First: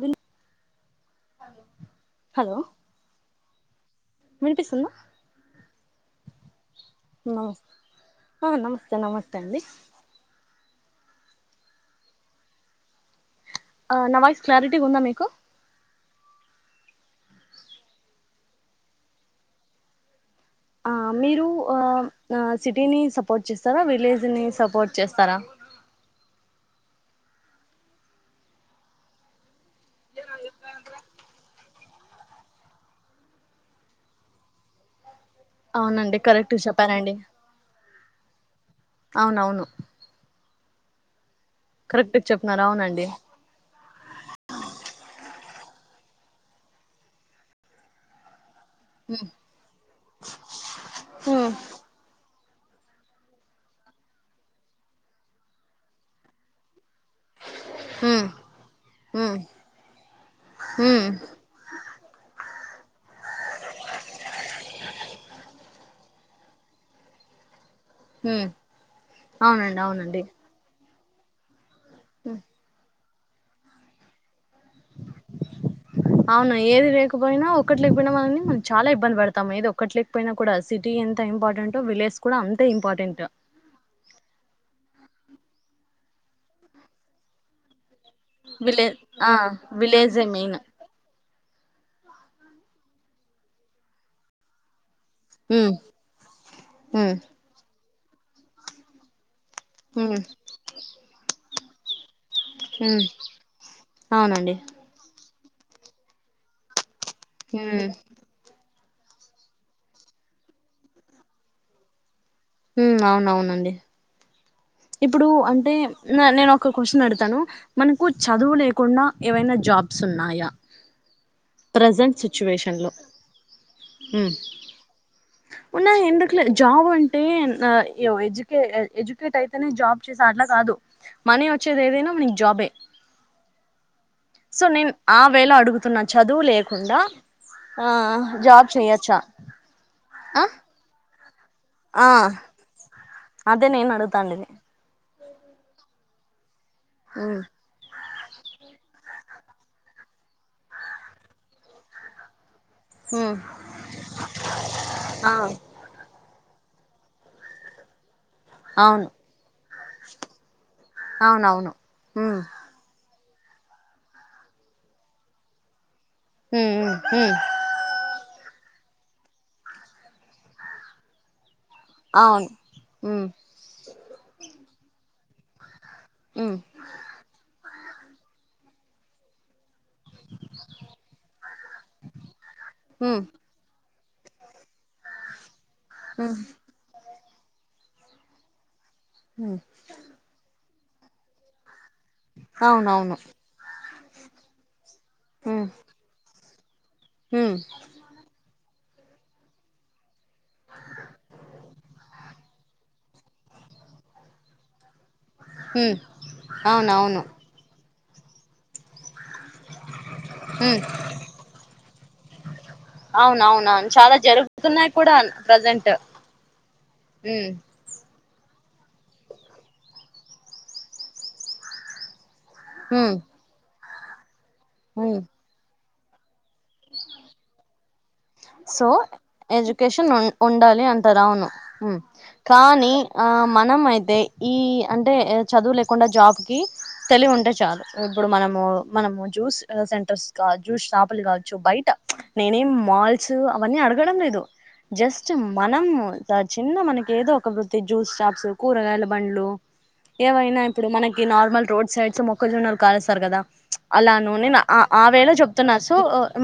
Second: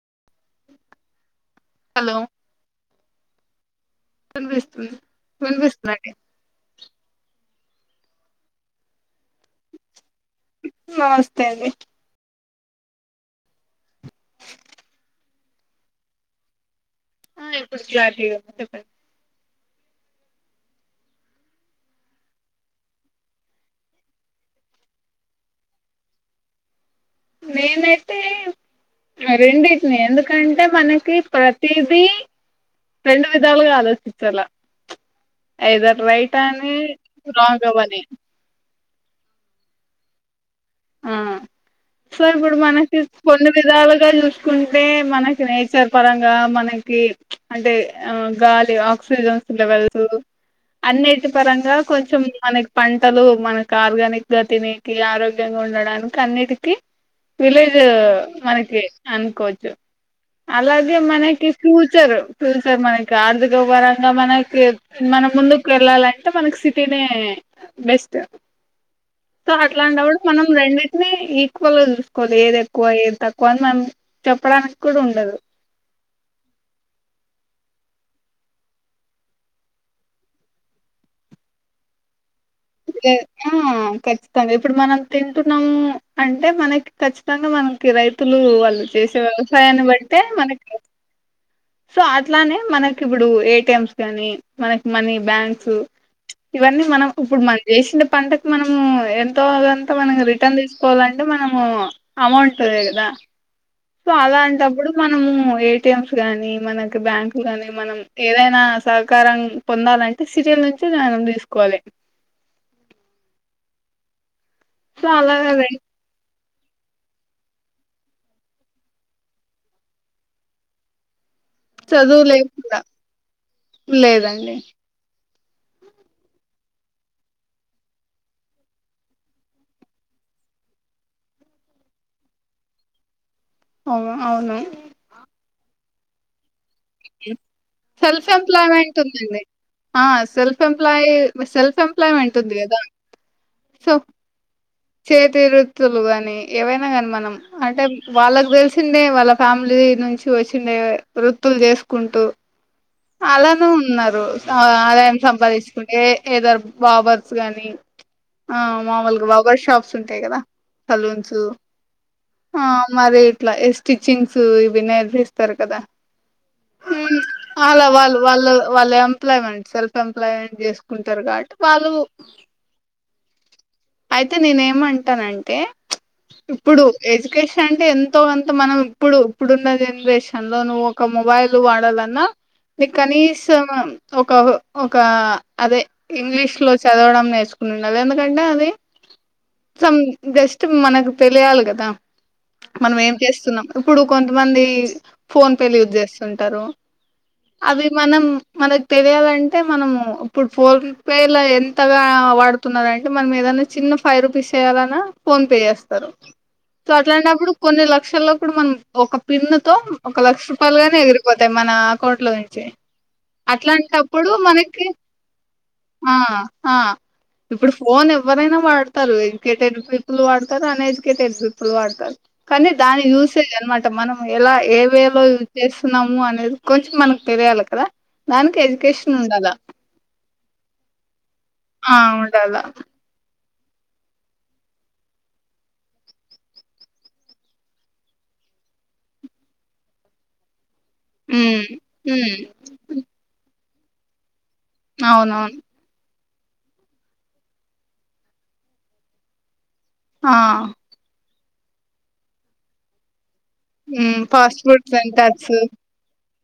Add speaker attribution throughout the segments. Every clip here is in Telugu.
Speaker 1: బల్ హలో
Speaker 2: వినిపిస్తుంది వినిపిస్ అలాగే
Speaker 1: నమస్తే ఆ నమస్తే నమస్తే అండి
Speaker 2: నమస్తే అండి
Speaker 1: ఆ న వాయిస్ క్లారిటీ ఉందా మీకు
Speaker 2: ఆ ఇప్పుడు క్లారిటీ ఉంది చెప్పండి
Speaker 1: ఆ మీరు ఆ సిటీని సపోర్ట్ చేస్తారా విలేజ్ ని సపోర్ట్ చేస్తారా
Speaker 2: నేనైతే రెండింటిని ఎందుకు కంటే మనకి ప్ర టీవీ రెండు విధాలుగా ఆలోచించాల ఐదర్
Speaker 1: అవునండి
Speaker 2: రైట్
Speaker 1: కరెక్ట్
Speaker 2: అని
Speaker 1: చెప్పారండి
Speaker 2: రాంగ్ అవ్వాలి
Speaker 1: అవునవును
Speaker 2: హ్మ్ సో
Speaker 1: కరెక్ట్
Speaker 2: ఇప్పుడు
Speaker 1: చెప్పినారు
Speaker 2: మనకి
Speaker 1: అవునండి
Speaker 2: కొన్ని విధాలుగా చూసుకుంటే మన నేచర్ పరంగా మనకి అంటే ఆ గాలి ఆక్సిజన్స్ లెవెల్స్ అన్నిటి
Speaker 1: ఉమ్
Speaker 2: పరంగా కొంచం మనకి పంటలు మనకి ఆర్గానిక్ గా తినికి ఆరో ఆరోగ్యం గా ఉండడానికి అన్నిటికీ విలేజ్ మనకి
Speaker 1: ఉమ్
Speaker 2: అనుకోవచ్చు అలాగే
Speaker 1: ఉమ్
Speaker 2: మనకి ఫ్యూచర్ ఫ్యూ సర్ మనకి ఆర్థిక పరంగా మనకి మన ముందు కెళ్ళాలంటే మనకి సిటీనే బెస్ట్
Speaker 1: ఉమ్
Speaker 2: సో
Speaker 1: అవునండి
Speaker 2: అట్లాంటప్పుడు
Speaker 1: అవునండి
Speaker 2: [unintelligible] ట్నేయి కొన్ కొనేది ఎక్కువాయే తక్కువన్ మ్యమ్
Speaker 1: అవును ఏది లేకపోయినావ్ ఒక్కట్లేకపోయినా మని మనం చాలా ఇబ్బంది పడతాం ఏదో ఒక్కటి లేకపోయినా కూడా సిటీ ఎంత ఇంపార్టెంటో విలేజ్ కూడా అంతే
Speaker 2: య్
Speaker 1: ఇంపార్టెంట్
Speaker 2: ఆ ఖచ్చితంగా ఇప్పుడు మనం తింటున్నాం అంటే మనకి ఖచ్చితంగా మనం కే రైతులు వాళ్ళు
Speaker 1: విలే
Speaker 2: చేసే
Speaker 1: ఆ
Speaker 2: వ్యవసాయాన్ని బట్టే
Speaker 1: విలేజే మెయిన్
Speaker 2: మనకి సో అట్లానే మనకి ఇప్పుడు ఏటిఎమ్స్ గాని మన మనీ బ్యాంక్స్
Speaker 1: ఉమ్
Speaker 2: ఇవన్నీ మనం
Speaker 1: ఉమ్
Speaker 2: ఇప్పుడు మంచి చేేసి పంటకు మనము ఎంత రోజంతా
Speaker 1: ఉమ్
Speaker 2: మనకి రిటర్న్ తీసుకోవాలంటే మనం ఆ అమౌంట్
Speaker 1: ఉమ్
Speaker 2: కదా సో
Speaker 1: అవునండి
Speaker 2: అలాంటప్పుడు మనము ఏటిఎమ్స్ గాని మన బ్యాంకులు గాని
Speaker 1: ఉమ్
Speaker 2: మనం ఏదైనా సహకారం పొందాలంటే సిటీల్ నుంచి దానం తీసుకోవాలి
Speaker 1: ఉ అవునవునండి
Speaker 2: సో
Speaker 1: ఇప్పుడు
Speaker 2: అలాగ
Speaker 1: అంటే నేను ఒక క్వశను అడుగుతాను మనకు చదువు లేకుండా ఏవైనా జాబ్స్ ఉన్నాయా ప్రజెంట్ సిచ్యువేషన్
Speaker 2: చదువులేకుండా
Speaker 1: లో
Speaker 2: లేదండి
Speaker 1: ఉన్నా ఎందుకులే జాబ్ అంటే ఎజుకే ఎజుకేట్ అయితే జాబ్ చేసా అట్లా కాదు మనీ వచ్చేది ఏదైనా మనకి జాబే
Speaker 2: అవు అవును
Speaker 1: సో నేను ఆ వేళ అడుగుతు న్న చదువు లే
Speaker 2: సెల్ఫ్ ఎంప్లాయ్మెంట్
Speaker 1: చేయొచ్చా
Speaker 2: ఉందండి ఆ సెల్ఫ్ ఎంప్లాయీ సెల్ఫ్
Speaker 1: ఆ
Speaker 2: ఎంప్లాయ్మెంట్ ఉంది కదా
Speaker 1: అదే నేను
Speaker 2: సో
Speaker 1: అడుగుతాండేది
Speaker 2: చేతి వృత్తులు కాని ఏవైనా కానీ మనం
Speaker 1: ఉమ్
Speaker 2: అంటే వాళ్ళకు తెలిసిందే వాళ్ళ ఫ్యామిలీ నుంచి వచ్చిండే వృత్తులు చేసుకుంటూ
Speaker 1: ఉమ్
Speaker 2: అలానే ఉన్నారు ఆదాయం
Speaker 1: ఆ
Speaker 2: సంపాదించుకుంటే ఏ ఇ దరు బాబర్స్ గానీ ఆ
Speaker 1: అవును
Speaker 2: మాముూలుగా వగర్ షాప్స్ ఉంటాయి కదా సె లూన్స్
Speaker 1: అవునవును ఉమ్
Speaker 2: ఆ మరి ఇట్లా ఏ స్టిచ్చింగ్స్ ఇవి నేర్పిస్తారు కదా
Speaker 1: హు హు
Speaker 2: అలా వాళ్ళు వాళ్ళు వాళ్ళ ఎంప్లాయ్మెంట్ సెల్ఫ్ ఎంప్లాయ్మెంట్ చేసుకుంటారు కాట్టి వాళ్ళు
Speaker 1: అవును ఉమ్
Speaker 2: అయితే నేనేమంట ఉంటానంటే
Speaker 1: ఉమ్
Speaker 2: ఇప్పుడు ఎడ్యుకేషన్ అే ఎంతో అంత మనం ఇప్పుడు ఇప్పుడున్నద జనరేషన్ లో నువ్వు ఒక మొబైల్ వాడాలన్నా మీ
Speaker 1: ఉమ్
Speaker 2: కనీస ఒక ఒక అదే
Speaker 1: ఉమ్
Speaker 2: ఇంగ్లీష్ లో చదవడం నేర్చ చూసుకున్నది ఎందుకంటే అది
Speaker 1: ఉమ్
Speaker 2: సంస్ బె మనకు తెలియాలి కదా మనం ఏం
Speaker 1: అవునవును
Speaker 2: చేస్తున్నాం ఇప్పుడు కొంతమంది ఫోన్
Speaker 1: ఉమ్
Speaker 2: పే యూజ్ చేస్తు ంటారు
Speaker 1: ఉమ్
Speaker 2: అది మనం మన తెలియాలంటే మనము ఇప్పుడు ఫోన్ పే లో ఎంతగా వాడుతున్నంటే మనం ఏదైనా చిన్న ఫైవ్ రూపీస్ చెయాలన్నా ఫోన్ పే
Speaker 1: ఉమ్
Speaker 2: చేస్తారు సో
Speaker 1: అవునవును
Speaker 2: అట్లాంటప్పుడు కొన్ని లక్ష క్ష లో కూడా మనం ఒక పిన్నుతో ఒక లక్ష
Speaker 1: ఉమ్
Speaker 2: రూపాయలుగానే ఎగిరిపోతాయి మన అ ఆ
Speaker 1: అవునవునవును చాలా
Speaker 2: అట్లాంటపుడు మనకి
Speaker 1: జరుగుతున్నాయి కూడా ప్రజెంట్
Speaker 2: హా హా
Speaker 1: ఉమ్
Speaker 2: ఇప్పుడు ఫోన్ ఎవర్ కైనా వాడతారు ఎడ్యుకేటెడ్ పీపుల్ వాడతారు అన్ ఎడ్యుకేటెడ్ పీపుల్ వాడతారు కానీ దాని
Speaker 1: ఉమ్
Speaker 2: చూసే అన్మా మనం ఇలా
Speaker 1: ఉమ్
Speaker 2: ఏవేలో యూజ్ చేసి న్నాము అనేది కొంచెం మనకు తెలియాలి కదా దానికి
Speaker 1: సో
Speaker 2: ఎడ్యుకేషన్ ఉండాలా
Speaker 1: ఎడ్యుకేషన్ ఉండాలి అంటరు అవును హు
Speaker 2: ఆ ఉండాల
Speaker 1: కానీ ఆ మనం అయితే ఈ అంటే చదువు లేకుండా జాబ్ కి తెలివి ఉంటే చాలు ఇప్పుడు మనము మనము జ్యూస్ సెంటర్స్ ూ షాపులు కావచ్చు
Speaker 2: హ్మ్
Speaker 1: బయట
Speaker 2: హ్మ్
Speaker 1: నేనేం మాల్ అవన్నీ అడుగడం లేదు జస్ట్
Speaker 2: అవునవును.
Speaker 1: మనం చిన్న మనకి ఏదో ఒక ప్రతి జ్యూస్ చాప్స్ కూరగాయల బండ్లు
Speaker 2: ఆ!
Speaker 1: ఏవైనా ఇప్పుడు మనకి ఈ నార్మల్ రోడ్ సైడ్స్ లో మొక్కజొన్నలు కాలుస్తారు కదా
Speaker 2: హ్మ్.
Speaker 1: అలాను నేను
Speaker 2: ఫాస్ట్
Speaker 1: ఆ
Speaker 2: ఫుడ్
Speaker 1: ఆ వేలో
Speaker 2: సెంటర్స్
Speaker 1: చెప్తున్నా సో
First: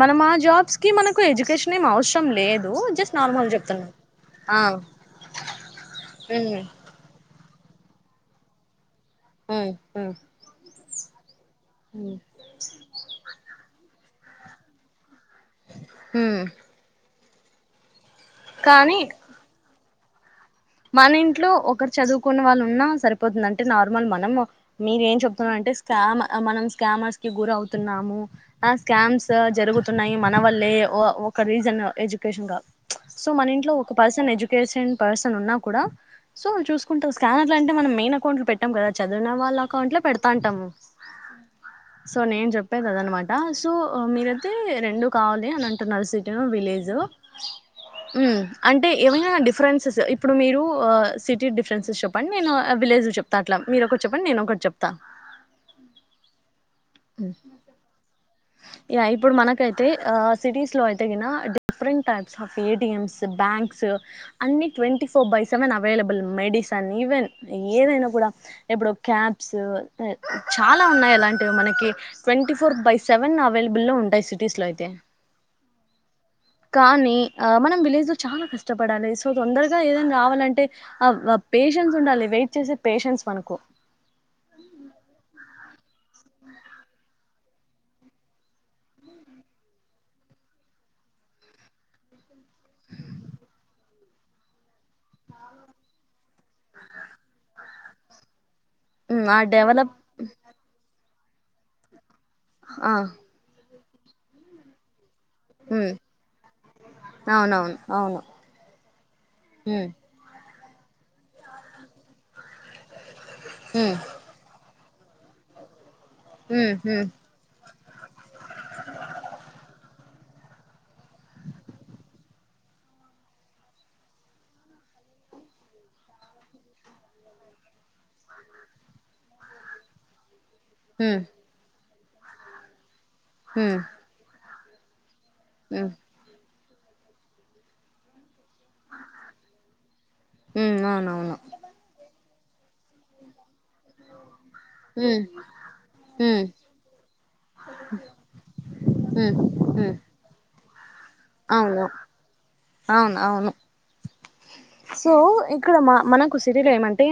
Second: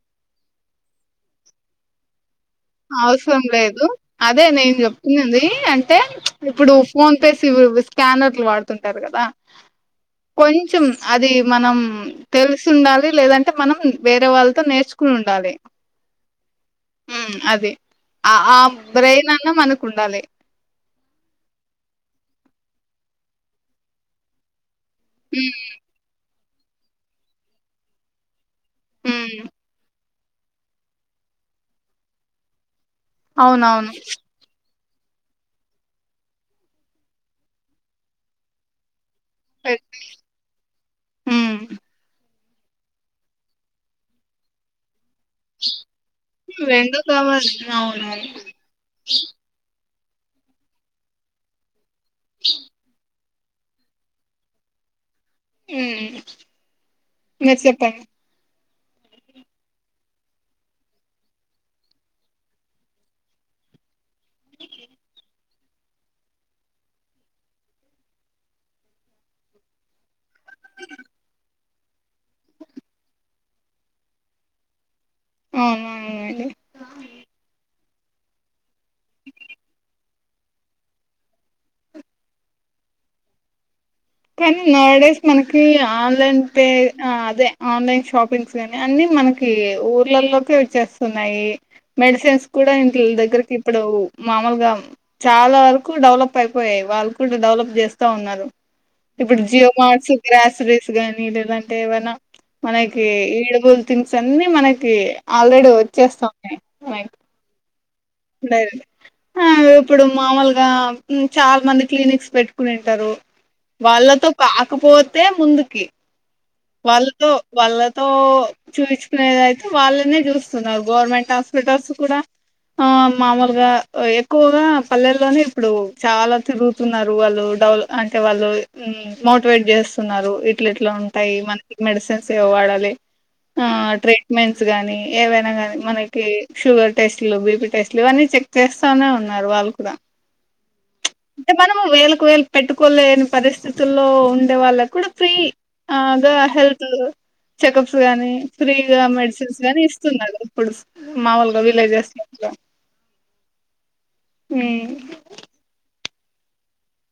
Speaker 1: మనం మా జాబ్స్ కి మనకు ఎడ్యుకేషన్ అవసరం లేదు జస్ట్
Speaker 2: అవసరం
Speaker 1: నార్మల్
Speaker 2: లేదు
Speaker 1: చెప్తున్నా
Speaker 2: అదే
Speaker 1: ఆ
Speaker 2: నేను చెప్తున్నది అంటే
Speaker 1: ఉమ్
Speaker 2: ఇప్పుడు ఫోన్ పేసిపి స్కానర్లు వాడుతుంది కద కదా
Speaker 1: ఉమ్
Speaker 2: కొంచం అది మనం
Speaker 1: ఉమ్
Speaker 2: తెలిసి ఉండాలి లేదంటే మనం వేరే వాళ్ళతో నేర్చుకుని ఉన్ డాలే
Speaker 1: ఉమ్
Speaker 2: ఉ మ్ అద అదే ఆ ఆ
Speaker 1: కానీ
Speaker 2: బ్రెయిన్ అన్న మనకు కుండాలి
Speaker 1: మన ఇంట్లో ఒకరు చదువుకున్న వాళ్ళు ఉన్నా సరిపోతుంది అంటే నార్మల్ మనం మీరు ఏం చెప్తున్న
Speaker 2: హ్మ్.
Speaker 1: అంటే స్కామ మనం స్కామర్స్ కి గుర అవుతున్నాము ఆ స్కామ్స్
Speaker 2: హ్మ్.
Speaker 1: జరుగుతున్నాయి వల్లే ఒ ఒక రీజన్ ఎడ్యుకేషన్ సో మన ఇంట్లో ఒక
Speaker 2: అవునవును.
Speaker 1: పర్సన్ ఎడ్యుకేషన్ పర్సన్ ఉన్నా కూడా సో చూసుకుంటా స్కానర్ అంటే మనం మెయిన్ అకౌంట్ లో పెట్టాం కదా చదివిన వాళ్ళ
Speaker 2: పెట్
Speaker 1: అకౌంట్ లో పెడతాంటాము
Speaker 2: హ్మ్.
Speaker 1: సో నేను చెప్ చెప్పే కద అనమాట సో మీరయితే రెండు కావాలి అని అంటున్నారు సిటీ విలేజ్ ఉ
Speaker 2: కావాలి. అవునవును.
Speaker 1: అంటే ఏమైన డిఫరెన్సెస్ స ఇ ఇప్పుడు మీరు సిటీ డిఫరెన్సెస్ చెప్పు ప్ప నేను విలేజ్ చెప్పన అట్లా మీరు ఒకరు చెప్పండి నేను ఒకటి చెప్త
Speaker 2: నువ్ చెప్ మే
Speaker 1: ఇప్పుడు మనకైతే సిటీస్ లో అయితే కిన different types of ATMs banks, అన్ని twenty four by seven available, medicine, even ఏదైనా కూడా ఇప్పుడు క్యాబ్స్. చాలా ఉన్నాయి అలాంటివి మనకి ట్వంటీ ఫోర్ బైస్ సెవెన్ అవైలబుల్లో ఉంటాయి సిటీస్ లో అయితే
Speaker 2: అవునవునండి.
Speaker 1: కానీ ఆ మనం విలేజ్ చాలా కష్ట కష్టపడాలి సో తొందరగా ఏదన్నా రావాలంటే ఆ పేషెన్స్ ఉండాలి వెయిట్ చేసే పేషెన్స్ మనకు
Speaker 2: కనీ నోడస్ మన ఈ ఆ అంటే ఆ అదే ఆన్లైన్ షాపింగ్స్ గానీ అన్ని మనకి ఊర్లలోకే వచ్చేస్తున్నాయి మెడిసెన్స్ కూడా ఇంట్లీ దగ్గరకి ఇప్పుడు మామూలుగా చాలా వరకు డెవలప్ అయిపోయాయి వాళ్ళు కూడా డెవలప్ చేస్తా ఉన్నారు
Speaker 1: ఉమ్, ఆ
Speaker 2: ఇప్పుడు జియో
Speaker 1: డెవలప్
Speaker 2: మార్ట్స్ గ్రసేరీస్ గని దంటేవనా
Speaker 1: ఆ
Speaker 2: మనకి ఏబోద్ థింగ్స్ అన్ని మనకి ఆల్రెడీ
Speaker 1: ఉమ్
Speaker 2: వచ్చేస్తా ఉన్నాయి మైక్
Speaker 1: అవునవును అవును
Speaker 2: డర్ ఆ
Speaker 1: ఉమ్
Speaker 2: ఇప్పుడు మామూలుగా చాలా మంది క్లినిక్స్ పెట్టుకునింటారు
Speaker 1: ఉమ్
Speaker 2: వాళ్ళతో కాకపోతే ముందుకి
Speaker 1: ఉమ్
Speaker 2: వాళ్ళతో వాళ్ళతో చూయిించుకునేదయితే వాళ్ళనే చూస్తున్నారు గవర్నమెంట్ హాస్పిటల్స్ కూడా ఆ మామూలుగా ఎక్కువగా పల్లెల్లోనే ఇప్పుడు చాలా తిరుగుతున్నారు వాళ్ళు డెవ అంటే వాళ్ళు మోటివేట్ చేస్తున్నారు ఇట్లట్లా
Speaker 1: ఉమ్
Speaker 2: ఉంటాయి మనకి మెడిసిన్స్ ఏవ వాడాలి ఆ
Speaker 1: ఉమ్
Speaker 2: ట్రీట్మెంట్ గాని ఏవైనా కానీ
Speaker 1: ఉమ్ ఉమ్
Speaker 2: మనకి శుగర్ టెస్ట్ లు బిపి టెస్టులు అన్ని చె చేస్తానే ఉన్నారు వాళ్ళు కూడా
Speaker 1: ఉమ్ అవునవును
Speaker 2: అంటే మనము వేలకు వేలు పెట్టుకోల్లేనీ పరిస్తి పరిథితుల్లో ఉండే వాళ్ళకు కూడా
Speaker 1: ఉమ్
Speaker 2: ఫ్రీ గా
Speaker 1: ఉమ్
Speaker 2: హెల్త్లు చెకప్స్ గానీ ఫ్రీగా
Speaker 1: ఉమ్
Speaker 2: మెడిసిన్స్ గానీ
Speaker 1: ఉమ్
Speaker 2: ఇస్తున్నారు పులుస్ మావూలుగా
Speaker 1: అవును
Speaker 2: విలేజెస్ చేస్త
Speaker 1: అవును అవును సో
Speaker 2: ఉమ్
Speaker 1: ఇక్కడ మనకు సరయలు ఏమంటే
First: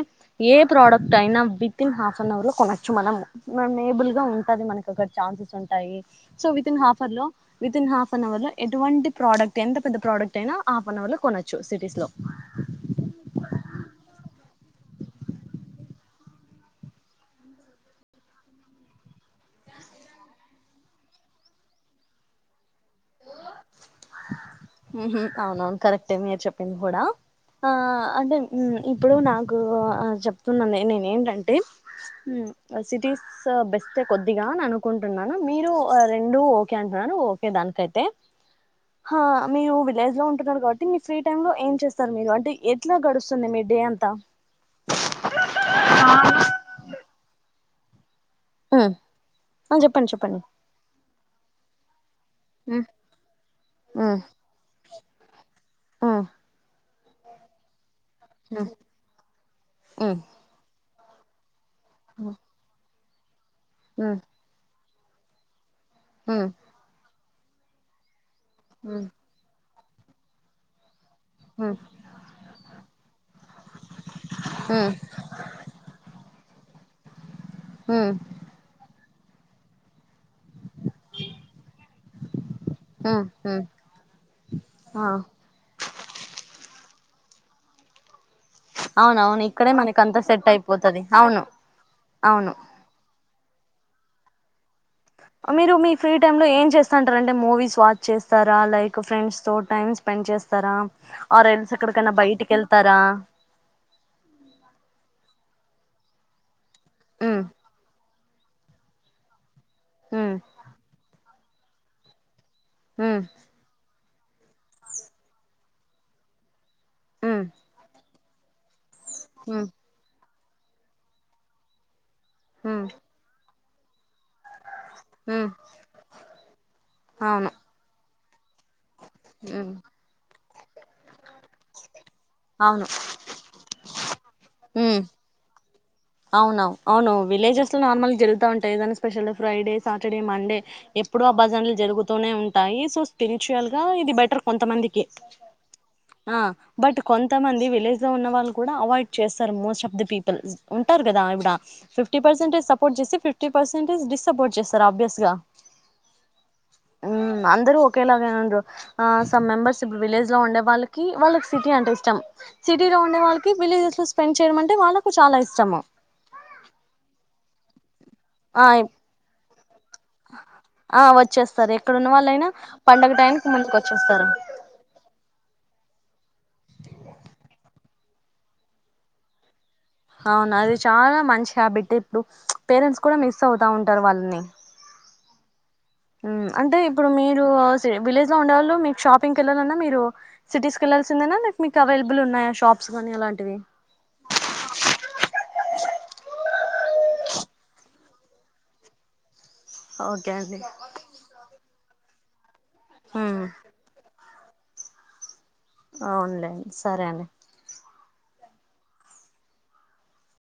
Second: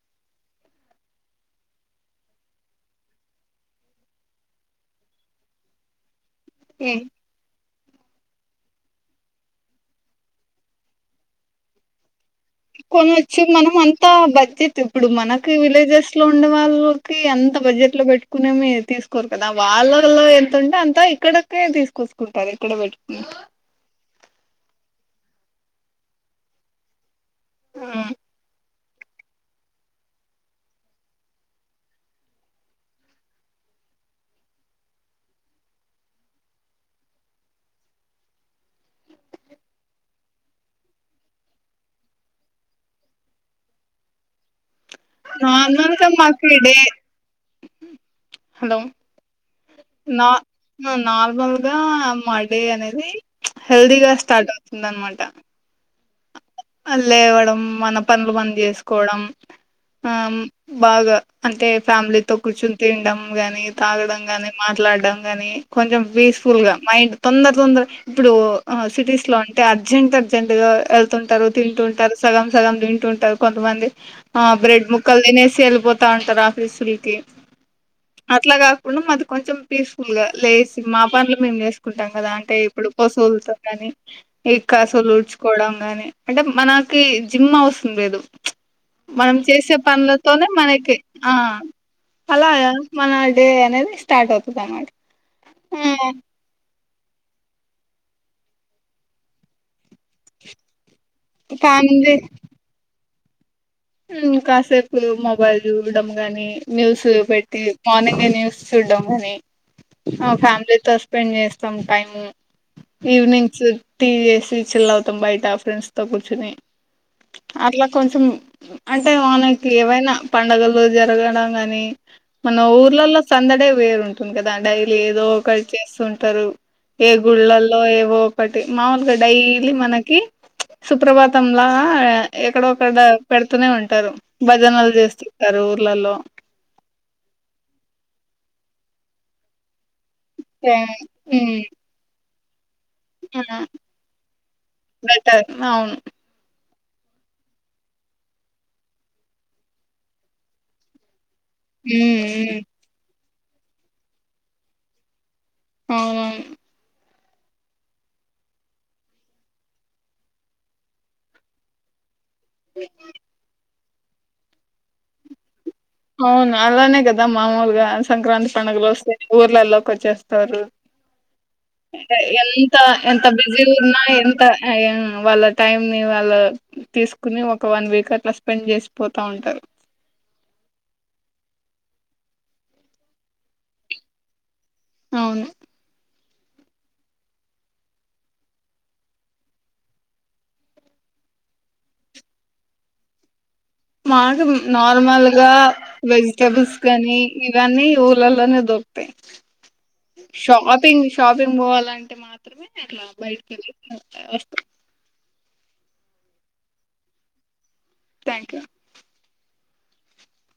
Speaker 1: ఏ ప్రోడక్ట్ అయినా విత్ఇన్ హాఫ్ అన్ అవర్ లో కొనచ్చు మనం మేబుల్ గా ఉంటుంది మనకు ఒకడ ఛాన్సెస్ ఉంటాయి సో వితిన్ హాఫ్ అవర్ లో వితి ఇన్ హాఫ్ అన్వ లో ఎటువంటి ప్రోడక్ట్ ఎంత పెద్ద ప్రోడక్ట్ అయినా హాఫ్ అన్ అవర్ లో కొనొచ్చు సిటీస్ లో
Speaker 2: కొనవచ్చు మనం అంత బడ్జెట్ ఇప్పుడు మనకి విలేజెస్ లో ఉండే వాళ్ళకి అంత బడ్జెట్ లో పెట్టుకునేమ తీసుకోరు కదా వాళ్ళలో ఎంతంటే అంత ఇక్కడకే తీసుకొసుకుంటారు ఇక్కడ పెట్టుకు
Speaker 1: హ అవునను కరెక్టే మీరు చెప్పింది కూడా ఆ అంటే ఇప్పుడు నాకు చెప్తున్న నేను ఏంటంటే సిటీస్ బెస్టే కొద్దిగా అని అనుకుంటున్నాను మీరు రెండు ఓకే అంటున్నాను ఓకే దానికైతే మీరు విలేజ్ లో ఉంటున్నారు కాబట్టి మీ ఫ్రీ టై లో ఏం చేస్తారు మీరు అంటే ఎట్లా గడుస్తుంది మీ డే అంతా
Speaker 2: నా అన్న చెమ్మాకి ఇడే హలో
Speaker 1: ఉమ్ ఆ చెప్పండి
Speaker 2: నా
Speaker 1: చెప్పండి
Speaker 2: నాలుగు బల్గా మా డే
Speaker 1: ఉమ్
Speaker 2: అనేది హెల్దీగా స్టార్ట్ అవుతుంది అనమాట
Speaker 1: ఆ
Speaker 2: అ లేవ్వడం మన పనులు బంద్ చేసుకోవడం ఆ
Speaker 1: ఉమ్
Speaker 2: బాగా అంటే
Speaker 1: ఉమ్
Speaker 2: ఫ్యామిలీతో కూు తండం గాని
Speaker 1: ఉమ్
Speaker 2: తాగడం కాని మా మాట్లాడడంం గాని కొంచెం
Speaker 1: ఉమ్ ఉమ్
Speaker 2: పీస్ఫుల్గా మైండ్ తొందర తొందర ఇప్పుడు సిటీస్ లోంట అర్జెంట్ అర్జెంట్ ఇ ఎళ్తుంట
Speaker 1: ఉమ్
Speaker 2: తింటుంటారు సగం సగం తింటుంటారు కొంతమంది ఆ బ్రెడ్ ముక్కలు తినేసి వెళ్ళిపోతా ఉంటారు ఆఫీసు తే
Speaker 1: ఉమ్
Speaker 2: అట్లా కాకుండా మదకు కొంచెం పీస్ లుగా లేసి మా పనులు మేము చేసుకుంటాం కదా అంటే ఇప్పుడు
Speaker 1: ఉమ్
Speaker 2: పశువులుతో
Speaker 1: ఉమ్
Speaker 2: కానీ ఈ
Speaker 1: ఆ
Speaker 2: కాసలు ఉడ్చుకోవడం కానీ అంటే మనకి జిమ్ అవస్తుంది లేదు మనం
Speaker 1: అవునవును ఇక్కడే
Speaker 2: చేసే
Speaker 1: మనకి అంతా
Speaker 2: పనులతోనే
Speaker 1: సెట్
Speaker 2: మనకి
Speaker 1: అయిపోతది
Speaker 2: ఆ
Speaker 1: అవును
Speaker 2: అలా
Speaker 1: అవును
Speaker 2: మన డే అనేది స్టార్ట్ అవుతుంది అన్నమాట
Speaker 1: మిరు మీ ఫ్రీ
Speaker 2: ఆ
Speaker 1: టైం లో ఏం చేస్తా అంటారంటే మూవీస్ వాచ్ చేస్తారా లైక్ ఫ్రెండ్స్ తో టైమ్ స్పెండ్ చేస్తరా ఆర్ ఎల్స్ ఎక్కడికైనా బయటికెళ్తరా
Speaker 2: హుమ్ కాసేపు మొబైల్ చూడటం కాని న్యూసు
Speaker 1: ఉమ్
Speaker 2: పెట్టి మార్నింగ్ న్యూస్సుడ్డంగాని ఆ
Speaker 1: ఉమ్
Speaker 2: ఫ్యామిలితో స్పెండ్ చేస్ సమ్ టైం
Speaker 1: ఉమ్
Speaker 2: ఈవినింగ్స్ టీ చేసి చిల్ అవుతాం బయట ఫ్రెండ్స్ తో కూర్చుని
Speaker 1: ఉమ్
Speaker 2: అట్ల కొంచమ్ అంటే
Speaker 1: ఉమ్
Speaker 2: మనకేవైనా పండగలో జరగడం గాని మన
Speaker 1: ఉమ్
Speaker 2: ఊర్లల్లో సందడె వేరు కదా డైలీ ఏదో
Speaker 1: ఉమ్
Speaker 2: ఒకటి చేస్తుంటారు ఏ
Speaker 1: అవును
Speaker 2: గుళ్ళల్లో ఏవో పటి మామూల్గా
Speaker 1: ఉమ్
Speaker 2: డైలీ మనకి సుప్రభాత్ తంలా
Speaker 1: అవును
Speaker 2: ఎక్కడొక్కాడ అంటారు భజనలు
Speaker 1: ఉమ్
Speaker 2: చేస్తుంటరు లల్లో
Speaker 1: అవునవు అవును విలేజెస్ లో నార్మల్ జరుగుతా ఉంటాయి ఏదైనా స్పెషల్డే ఫ్రైడేస్ యం మన్డే ఎప్పుడో భజన్లు జరుగుతూనే ఉంటా టై సోస్ స్పీర్చ్యువల్ గా ఇది బెటర్ కొంతమందికి
Speaker 2: బెటర్ అవును
Speaker 1: ఆ బట్ కొంతమంది విలేజ్ లో ఉన్న వాళ్ళు కూడా అవైడ్ చేస్తారు మోస్ట్ ఆఫ్ ది పీపుల్ ఉంటరు కదా ఇప్పుడు
Speaker 2: ఉమ్
Speaker 1: ఫిఫ్టీ పెర్సెంట్ యే
Speaker 2: ఉమ్
Speaker 1: సపోర్ట్ చేస్తే ఫిఫ్టీ ఫిఫ్టీ పెర్సెంటేజ్ డిస్సపోర్ట్ చేస్తారు ఆబ్యాస్గా
Speaker 2: ఆవును
Speaker 1: ఉమ్ అందరూ ఒకేలాగే ఏం ఉండరు ఆ సమ్ మెంబెర్స్ ఇప్పుడు విలేజ్ లో ఉండే వాళ్ళకి వాళ్ళకి సిటీ అంటే ఇష్టం సిటీలో ఉండే వాళ్ళకి విలేజస్ స్పెండ్ చేయడమంటే వాళ్ళకు చాలా ఇష్టం శ్రమ
Speaker 2: అవును అలానే కదా మామూలుగా సంక్రాంతి
Speaker 1: ఆ
Speaker 2: పండుగలు వస్తే ఊర్లల్లోకి వచ్చేస్తారు
Speaker 1: ఆ వచ్చేస్తారు ఎక్కడున్న వాళ్ళైనా
Speaker 2: ఎంత
Speaker 1: పండగ
Speaker 2: ఎంత
Speaker 1: టైంకి
Speaker 2: బిజీ
Speaker 1: ముందుకు
Speaker 2: ఉన్నా
Speaker 1: వచ్చేస్తారు
Speaker 2: ఎంత వాళ్ళ టైమ్ ని వాళ్ళు తీసుకుని ఒక వన్ వీక్ అట్లా స్పెండ్ చేసిపోతా ఉంటారు
Speaker 1: అవునా అది చాలా మంచి హ్యాబిట్ ఇప్పుడు పేరెంట్స్ కూడా మిస్ అవుతా ఉంటారు వాళ్ళని
Speaker 2: అవును
Speaker 1: అంటే ఇప్పుడు మీరు విలేజ్ లో ఉండవాళ్ళు మీకు షాపింగ్కి వెళ్లాలన్నా మీరు సిటీస్ క వెళ్ళాల్సిందేనా మీకు అవైలబుల్ ఉన్నాయా షాప్స్ కానీ అలాంటివి
Speaker 2: మాకు కాని ఇవన్నీ ఊళ్లలోనే దొరుకుతాయి
Speaker 1: ఓకే అండి
Speaker 2: షాపింగ్ షాపింగ్ పోవాలంటే మా లా
Speaker 1: మ్మ్
Speaker 2: బయటికి వెళ్ళి వాస్
Speaker 1: అవునులేండి సరే అండి
Speaker 2: థ్యాంక్ యూ